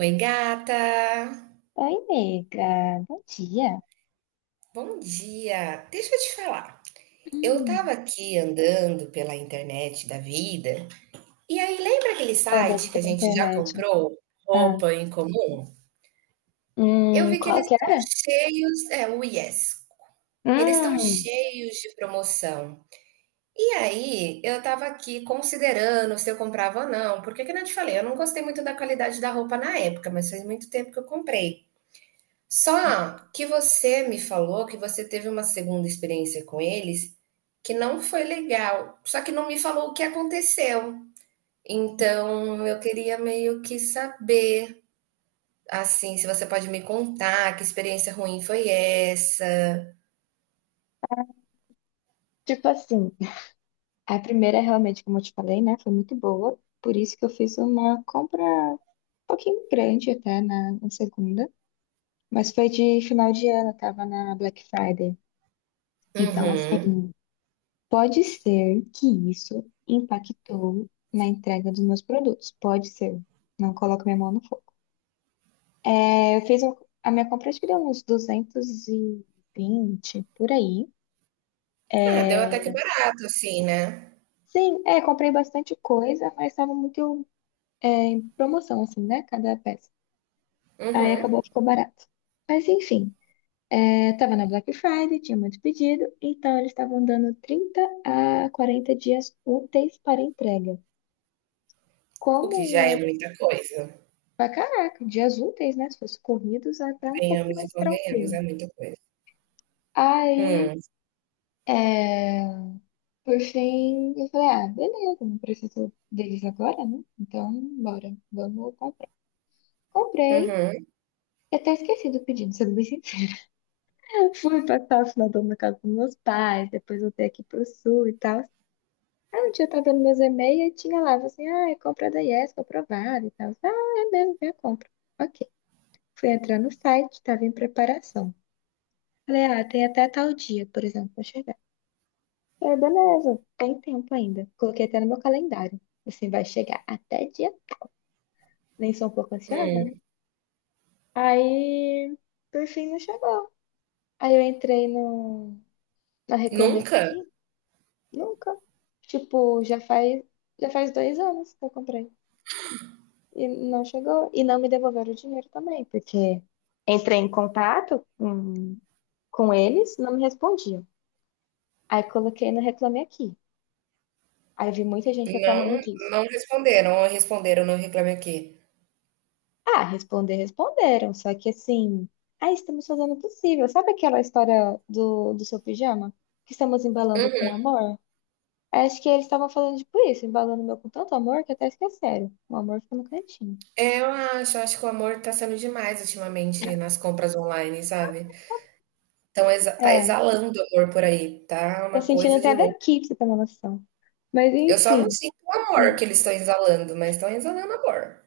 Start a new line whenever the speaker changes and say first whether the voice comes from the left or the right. right: Oi, gata!
left: Oi, nega. Bom dia.
right: Bom dia! Deixa eu te falar. Eu
left: Hum.
right: tava aqui andando pela internet da vida, e aí lembra aquele
left: Andando
right: site que a
left: pela
right: gente já
left: internet.
right: comprou
left: Ah.
right: roupa em comum? Eu vi que
left: Qual
right: eles
left: que
right: estão
left: era?
right: cheios, é o Yes. Eles estão
left: Hum,
right: cheios de promoção. E aí, eu tava aqui considerando se eu comprava ou não, porque que eu não te falei, eu não gostei muito da qualidade da roupa na época, mas faz muito tempo que eu comprei. Só que você me falou que você teve uma segunda experiência com eles que não foi legal, só que não me falou o que aconteceu. Então, eu queria meio que saber, assim, se você pode me contar que experiência ruim foi essa.
left: tipo assim, a primeira é realmente, como eu te falei, né, foi muito boa. Por isso que eu fiz uma compra um pouquinho grande até na segunda. Mas foi de final de ano, tava na Black Friday. Então, assim,
right: Uhum.
left: pode ser que isso impactou na entrega dos meus produtos. Pode ser. Não coloco minha mão no fogo. É, eu fiz a minha compra, acho que deu uns 220 por aí.
right: Ah, deu até que barato, assim, né?
left: Sim, é, comprei bastante coisa, mas estava muito em promoção, assim, né? Cada peça. Aí
right: Uhum.
left: acabou, ficou barato. Mas enfim, tava na Black Friday, tinha muito pedido, então eles estavam dando 30 a 40 dias úteis para entrega.
right: O que já é
left: Como,
right: muita coisa.
left: pra caraca, dias úteis, né? Se fosse corridos, é até um pouco
right: Ganhamos e
left: mais
right: convenhamos,
left: tranquilo.
right: é muita coisa.
left: Aí,
right: Hum.
left: é, por fim, eu falei, ah, beleza, não preciso deles agora, né? Então, bora, vamos comprar. Comprei,
right: Uhum.
left: eu até esqueci do pedido, sendo bem sincera. Fui passar o final do ano na casa dos meus pais, depois voltei aqui pro sul e tal. Aí um dia eu tava dando meus e-mails e tinha lá, assim, ah, é compra da Yes, aprovada e tal. Ah, é mesmo, vem a compra. Ok. Fui entrar no site, tava em preparação. Falei, ah, tem até tal dia, por exemplo, pra chegar. Falei, beleza, tem tempo ainda. Coloquei até no meu calendário. Assim, vai chegar até dia nem sou um pouco ansiosa,
right: Hum.
left: né? Aí, por fim, não chegou. Aí eu entrei na Reclame
right: Nunca?
left: Aqui, nunca. Tipo, já faz 2 anos que eu comprei. E não chegou. E não me devolveram o dinheiro também, porque entrei em contato com eles, não me respondiam. Aí coloquei no Reclame Aqui. Aí vi muita gente reclamando
right: Não,
left: disso.
right: não responderam. Ou responderam no Reclame Aqui.
left: Ah, responder, responderam. Só que assim, ah, estamos fazendo o possível. Sabe aquela história do seu pijama? Que estamos embalando com amor? Acho que eles estavam falando tipo isso, embalando o meu com tanto amor que até esqueceram. O amor ficou no cantinho.
right: Eu acho que o amor tá sendo demais ultimamente nas compras online, sabe? Então tá
left: É,
right: exalando amor por aí, tá
left: tô
right: uma
left: sentindo
right: coisa de
left: até
right: louco.
left: daqui, pra você ter uma noção. Mas
right: Eu só não
left: enfim.
right: sinto o amor
left: hum,
right: que eles estão exalando, mas estão exalando amor.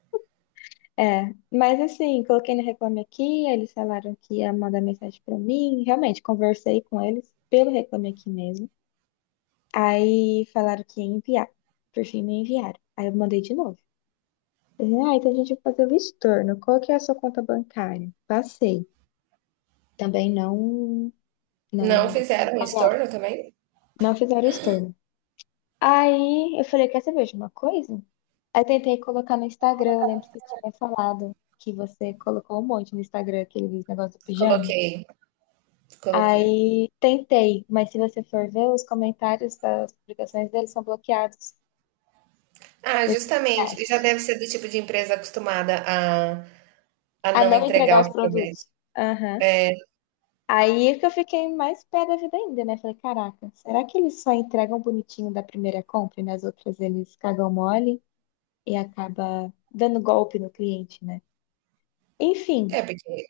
left: É, mas assim, coloquei no Reclame Aqui, eles falaram que ia mandar mensagem pra mim. Realmente, conversei com eles pelo Reclame Aqui mesmo. Aí falaram que ia enviar. Por fim, não enviaram. Aí eu mandei de novo. Eu falei, ah, então a gente vai fazer o estorno. Qual que é a sua conta bancária? Passei. Também
right: Não
left: não
right: fizeram um
left: pagaram.
right: estorno também?
left: Não fizeram estorno. Aí eu falei, quer saber de uma coisa? Aí tentei colocar no Instagram. Eu lembro que você tinha falado que você colocou um monte no Instagram, aquele negócio do pijama.
right: Coloquei, coloquei.
left: Aí tentei, mas se você for ver, os comentários das publicações deles são bloqueados.
right: Ah,
left: Por que
right: justamente, ele já deve ser do tipo de empresa acostumada a
left: a
right: não
left: não entregar
right: entregar
left: os
right: o que promete.
left: produtos. Aham. Aí é que eu fiquei mais pé da vida ainda, né? Falei, caraca, será que eles só entregam bonitinho da primeira compra e nas outras eles cagam mole e acaba dando golpe no cliente, né? Enfim,
right: É, porque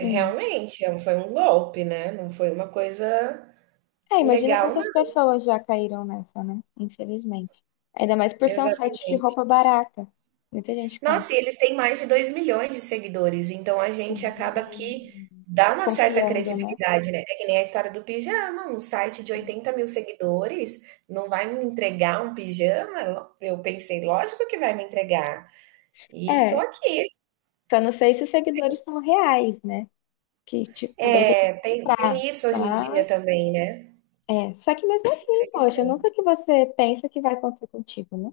left: hum.
right: foi um golpe, né? Não foi uma coisa
left: É, imagina
right: legal, não.
left: quantas pessoas já caíram nessa, né? Infelizmente. Ainda mais por ser um site de
right: Exatamente.
left: roupa barata. Muita gente compra,
right: Nossa, e eles têm mais de 2 milhões de seguidores, então a gente acaba que
left: sim,
right: dá uma certa
left: confiando, né?
right: credibilidade, né? É que nem a história do pijama, um site de 80 mil seguidores não vai me entregar um pijama? Eu pensei, lógico que vai me entregar. E tô
left: É,
right: aqui.
left: só não sei se os seguidores são reais, né? Que tipo, também tem que
right: É, tem,
left: comprar.
right: tem isso hoje em dia
left: Mas,
right: também, né?
left: Só que mesmo assim, poxa, nunca
right: Infelizmente.
left: que você pensa que vai acontecer contigo, né?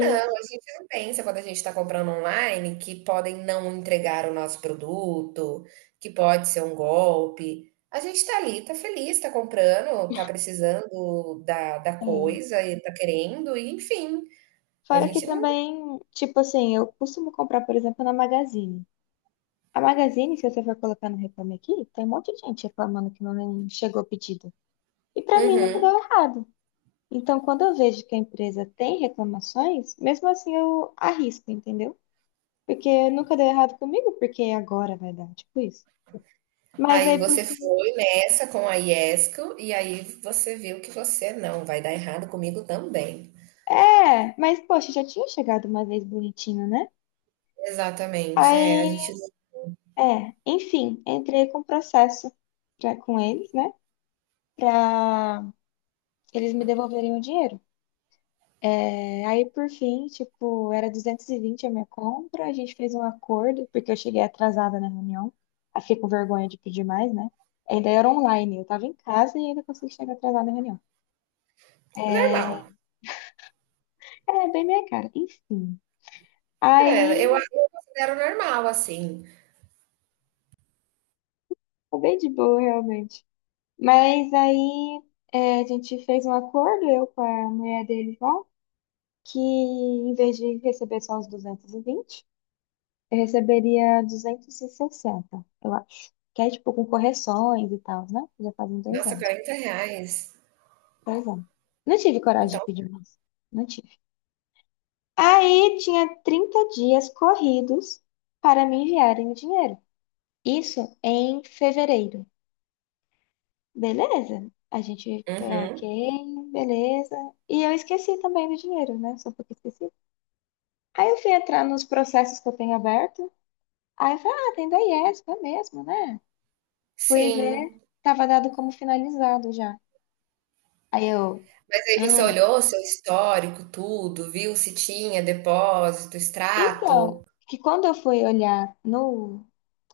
right: Não, a gente não pensa quando a gente está comprando online que podem não entregar o nosso produto, que pode ser um golpe. A gente está ali, está feliz, está comprando, está precisando da coisa e está querendo, e enfim. A
left: Fora que
right: gente não.
left: também, tipo assim, eu costumo comprar, por exemplo, na Magazine. A Magazine, se você for colocar no Reclame Aqui, tem um monte de gente reclamando que não chegou o pedido. E pra mim nunca
right: Uhum.
left: deu errado. Então, quando eu vejo que a empresa tem reclamações, mesmo assim eu arrisco, entendeu? Porque nunca deu errado comigo, porque agora vai dar, tipo isso. Mas
right: Aí
left: aí, por
right: você
left: fim
right: foi nessa com a Iesco e aí você viu que você não vai dar errado comigo também.
left: É, mas poxa, já tinha chegado uma vez bonitinho, né?
right: Exatamente, é, a
left: Aí,
right: gente.
left: enfim, entrei com processo com eles, né? Pra eles me devolverem o dinheiro. É, aí, por fim, tipo, era 220 a minha compra, a gente fez um acordo, porque eu cheguei atrasada na reunião. Aí fiquei com vergonha de pedir mais, né? Ainda era online, eu tava em casa e ainda consegui chegar atrasada na reunião.
right: Normal.
left: É, bem minha cara, enfim.
right: É, eu,
left: Aí,
right: eu considero normal, assim.
left: foi bem de boa, realmente. Mas aí a gente fez um acordo, eu com a mulher dele lá, que em vez de receber só os 220, eu receberia 260, eu acho. Que é tipo com correções e tal, né? Já fazem dois
right: Nossa,
left: anos.
right: 40 reais.
left: 2 anos. Não tive coragem
right: Então
left: de pedir mais. Não tive. Aí tinha 30 dias corridos para me enviarem o dinheiro. Isso em fevereiro. Beleza. A gente, tá,
right: uhum.
left: ok, beleza. E eu esqueci também do dinheiro, né? Só porque esqueci. Aí eu fui entrar nos processos que eu tenho aberto. Aí eu falei, ah, tem da IESP, é mesmo, né? Fui ver,
right: Sim.
left: tava dado como finalizado já. Aí eu,
right: Mas aí você
left: hum.
right: olhou o seu histórico, tudo, viu se tinha depósito, extrato?
left: Então, que quando eu fui olhar no,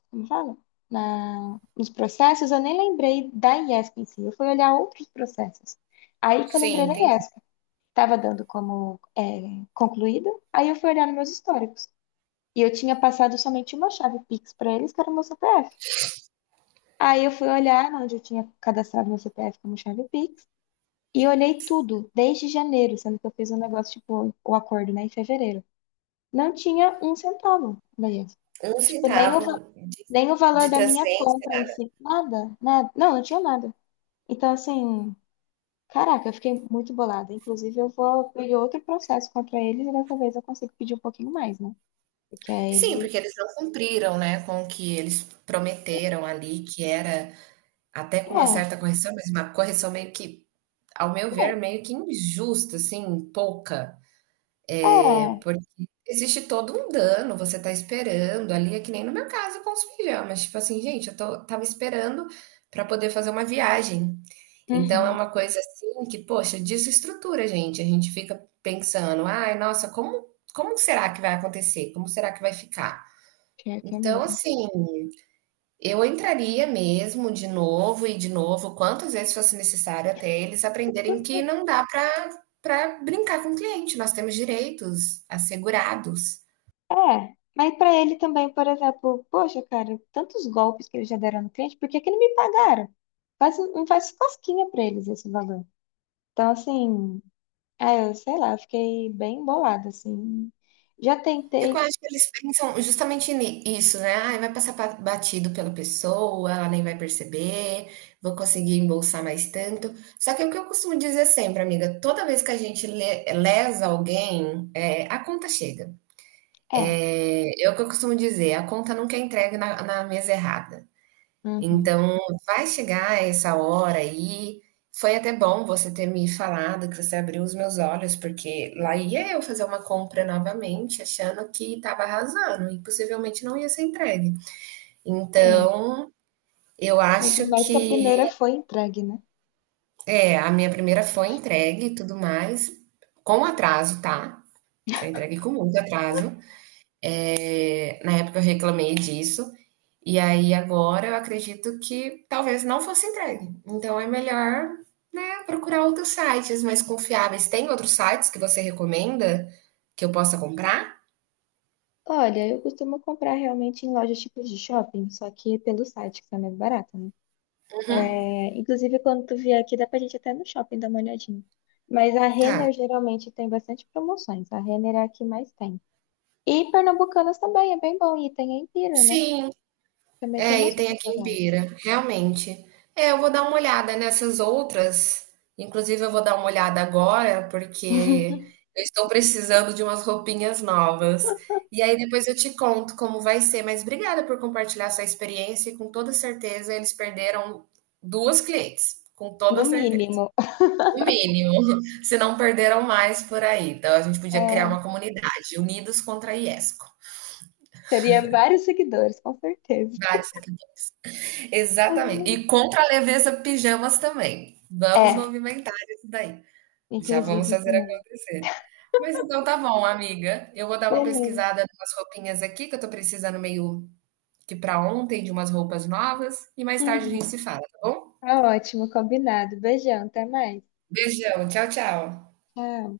left: como fala? Nos processos, eu nem lembrei da IESP em si. Eu fui olhar outros processos. Aí que eu
right: Sim,
left: lembrei da
right: entendi.
left: IESP. Tava dando como concluída. Aí eu fui olhar nos meus históricos. E eu tinha passado somente uma chave Pix para eles, que era o meu CPF. Aí eu fui olhar onde eu tinha cadastrado meu CPF como chave Pix. E olhei tudo, desde janeiro, sendo que eu fiz um negócio, tipo, o acordo, né, em fevereiro. Não tinha um centavo, beleza.
right: 1
left: Tipo,
right: centavo de
left: nem o valor
right: de
left: da minha
right: transferência,
left: compra em
right: nada.
left: si, nada, nada. Não tinha nada. Então, assim, caraca, eu fiquei muito bolada. Inclusive, eu vou pedir outro processo contra eles e dessa vez eu consigo pedir um pouquinho mais, né? Porque aí
right: Sim,
left: eles.
right: porque eles não cumpriram, né, com o que eles prometeram ali, que era até com uma
left: É,
right: certa correção, mas uma correção meio que, ao meu
left: é,
right: ver, meio que injusta, assim, pouca.
left: é.
right: Porque existe todo um dano, você tá esperando ali, é que nem no meu caso com os pijamas, tipo assim, gente, eu tô, tava esperando para poder fazer uma viagem. Então é
left: Uhum.
right: uma coisa assim que, poxa, desestrutura, gente. A gente fica pensando, ai, nossa, como será que vai acontecer? Como será que vai ficar?
left: Pior que é
right: Então,
left: mesmo.
right: assim, eu entraria mesmo de novo e de novo, quantas vezes fosse necessário até eles aprenderem que não dá para brincar com o cliente, nós temos direitos assegurados.
left: É. Mas pra ele também, por exemplo, poxa, cara, tantos golpes que eles já deram no cliente, por que que não me pagaram? Não faz cosquinha pra eles esse valor. Então, assim, eu sei lá, eu fiquei bem bolada, assim. Já
right: É que eu
left: tentei.
right: acho que eles pensam justamente nisso, né? Ai, vai passar batido pela pessoa, ela nem vai perceber, vou conseguir embolsar mais tanto. Só que é o que eu costumo dizer sempre, amiga, toda vez que a gente lesa alguém, é, a conta chega.
left: É.
right: É, é o que eu costumo dizer, a conta nunca é entregue na mesa errada.
left: Uhum.
right: Então, vai chegar essa hora aí. Foi até bom você ter me falado, que você abriu os meus olhos, porque lá ia eu fazer uma compra novamente, achando que estava arrasando e possivelmente não ia ser entregue.
left: É.
right: Então, eu
left: Ainda
right: acho
left: mais que a
right: que
left: primeira foi entregue, né?
right: é, a minha primeira foi entregue e tudo mais, com atraso, tá? Foi entregue com muito atraso. É, na época eu reclamei disso. E aí agora eu acredito que talvez não fosse entregue. Então é melhor, né, procurar outros sites mais confiáveis. Tem outros sites que você recomenda que eu possa comprar?
left: Olha, eu costumo comprar realmente em lojas tipo de shopping, só que pelo site, que tá mais barato, né?
right: Uhum.
left: É, inclusive, quando tu vier aqui, dá pra gente até no shopping dar uma olhadinha. Mas a
right: Tá.
left: Renner geralmente tem bastante promoções. A Renner é a que mais tem. E Pernambucanas também, é bem bom. E tem a Empira, né?
right: Sim,
left: Também tem
right: é,
left: umas
right: e tem
left: roupas
right: aqui em
left: legais.
right: Pira, realmente. É, eu vou dar uma olhada nessas outras. Inclusive, eu vou dar uma olhada agora, porque eu estou precisando de umas roupinhas novas. E aí depois eu te conto como vai ser. Mas obrigada por compartilhar sua experiência. E com toda certeza, eles perderam duas clientes. Com
left: No
right: toda certeza.
left: mínimo.
right: O mínimo. Se não perderam mais por aí. Então, a gente podia criar
left: É,
right: uma comunidade, Unidos contra a Iesco.
left: teria vários seguidores, com certeza.
right: Dá exatamente. E contra a leveza pijamas também. Vamos
left: É,
right: movimentar isso daí. Já vamos
left: inclusive
right: fazer
left: também.
right: acontecer. Mas então tá bom, amiga. Eu vou dar uma
left: Beleza.
right: pesquisada nas roupinhas aqui, que eu tô precisando meio que para ontem de umas roupas novas. E mais tarde a gente
left: Uhum.
right: se fala, tá bom?
left: Tá ótimo, combinado. Beijão, até mais.
right: Beijão, tchau, tchau.
left: Tchau.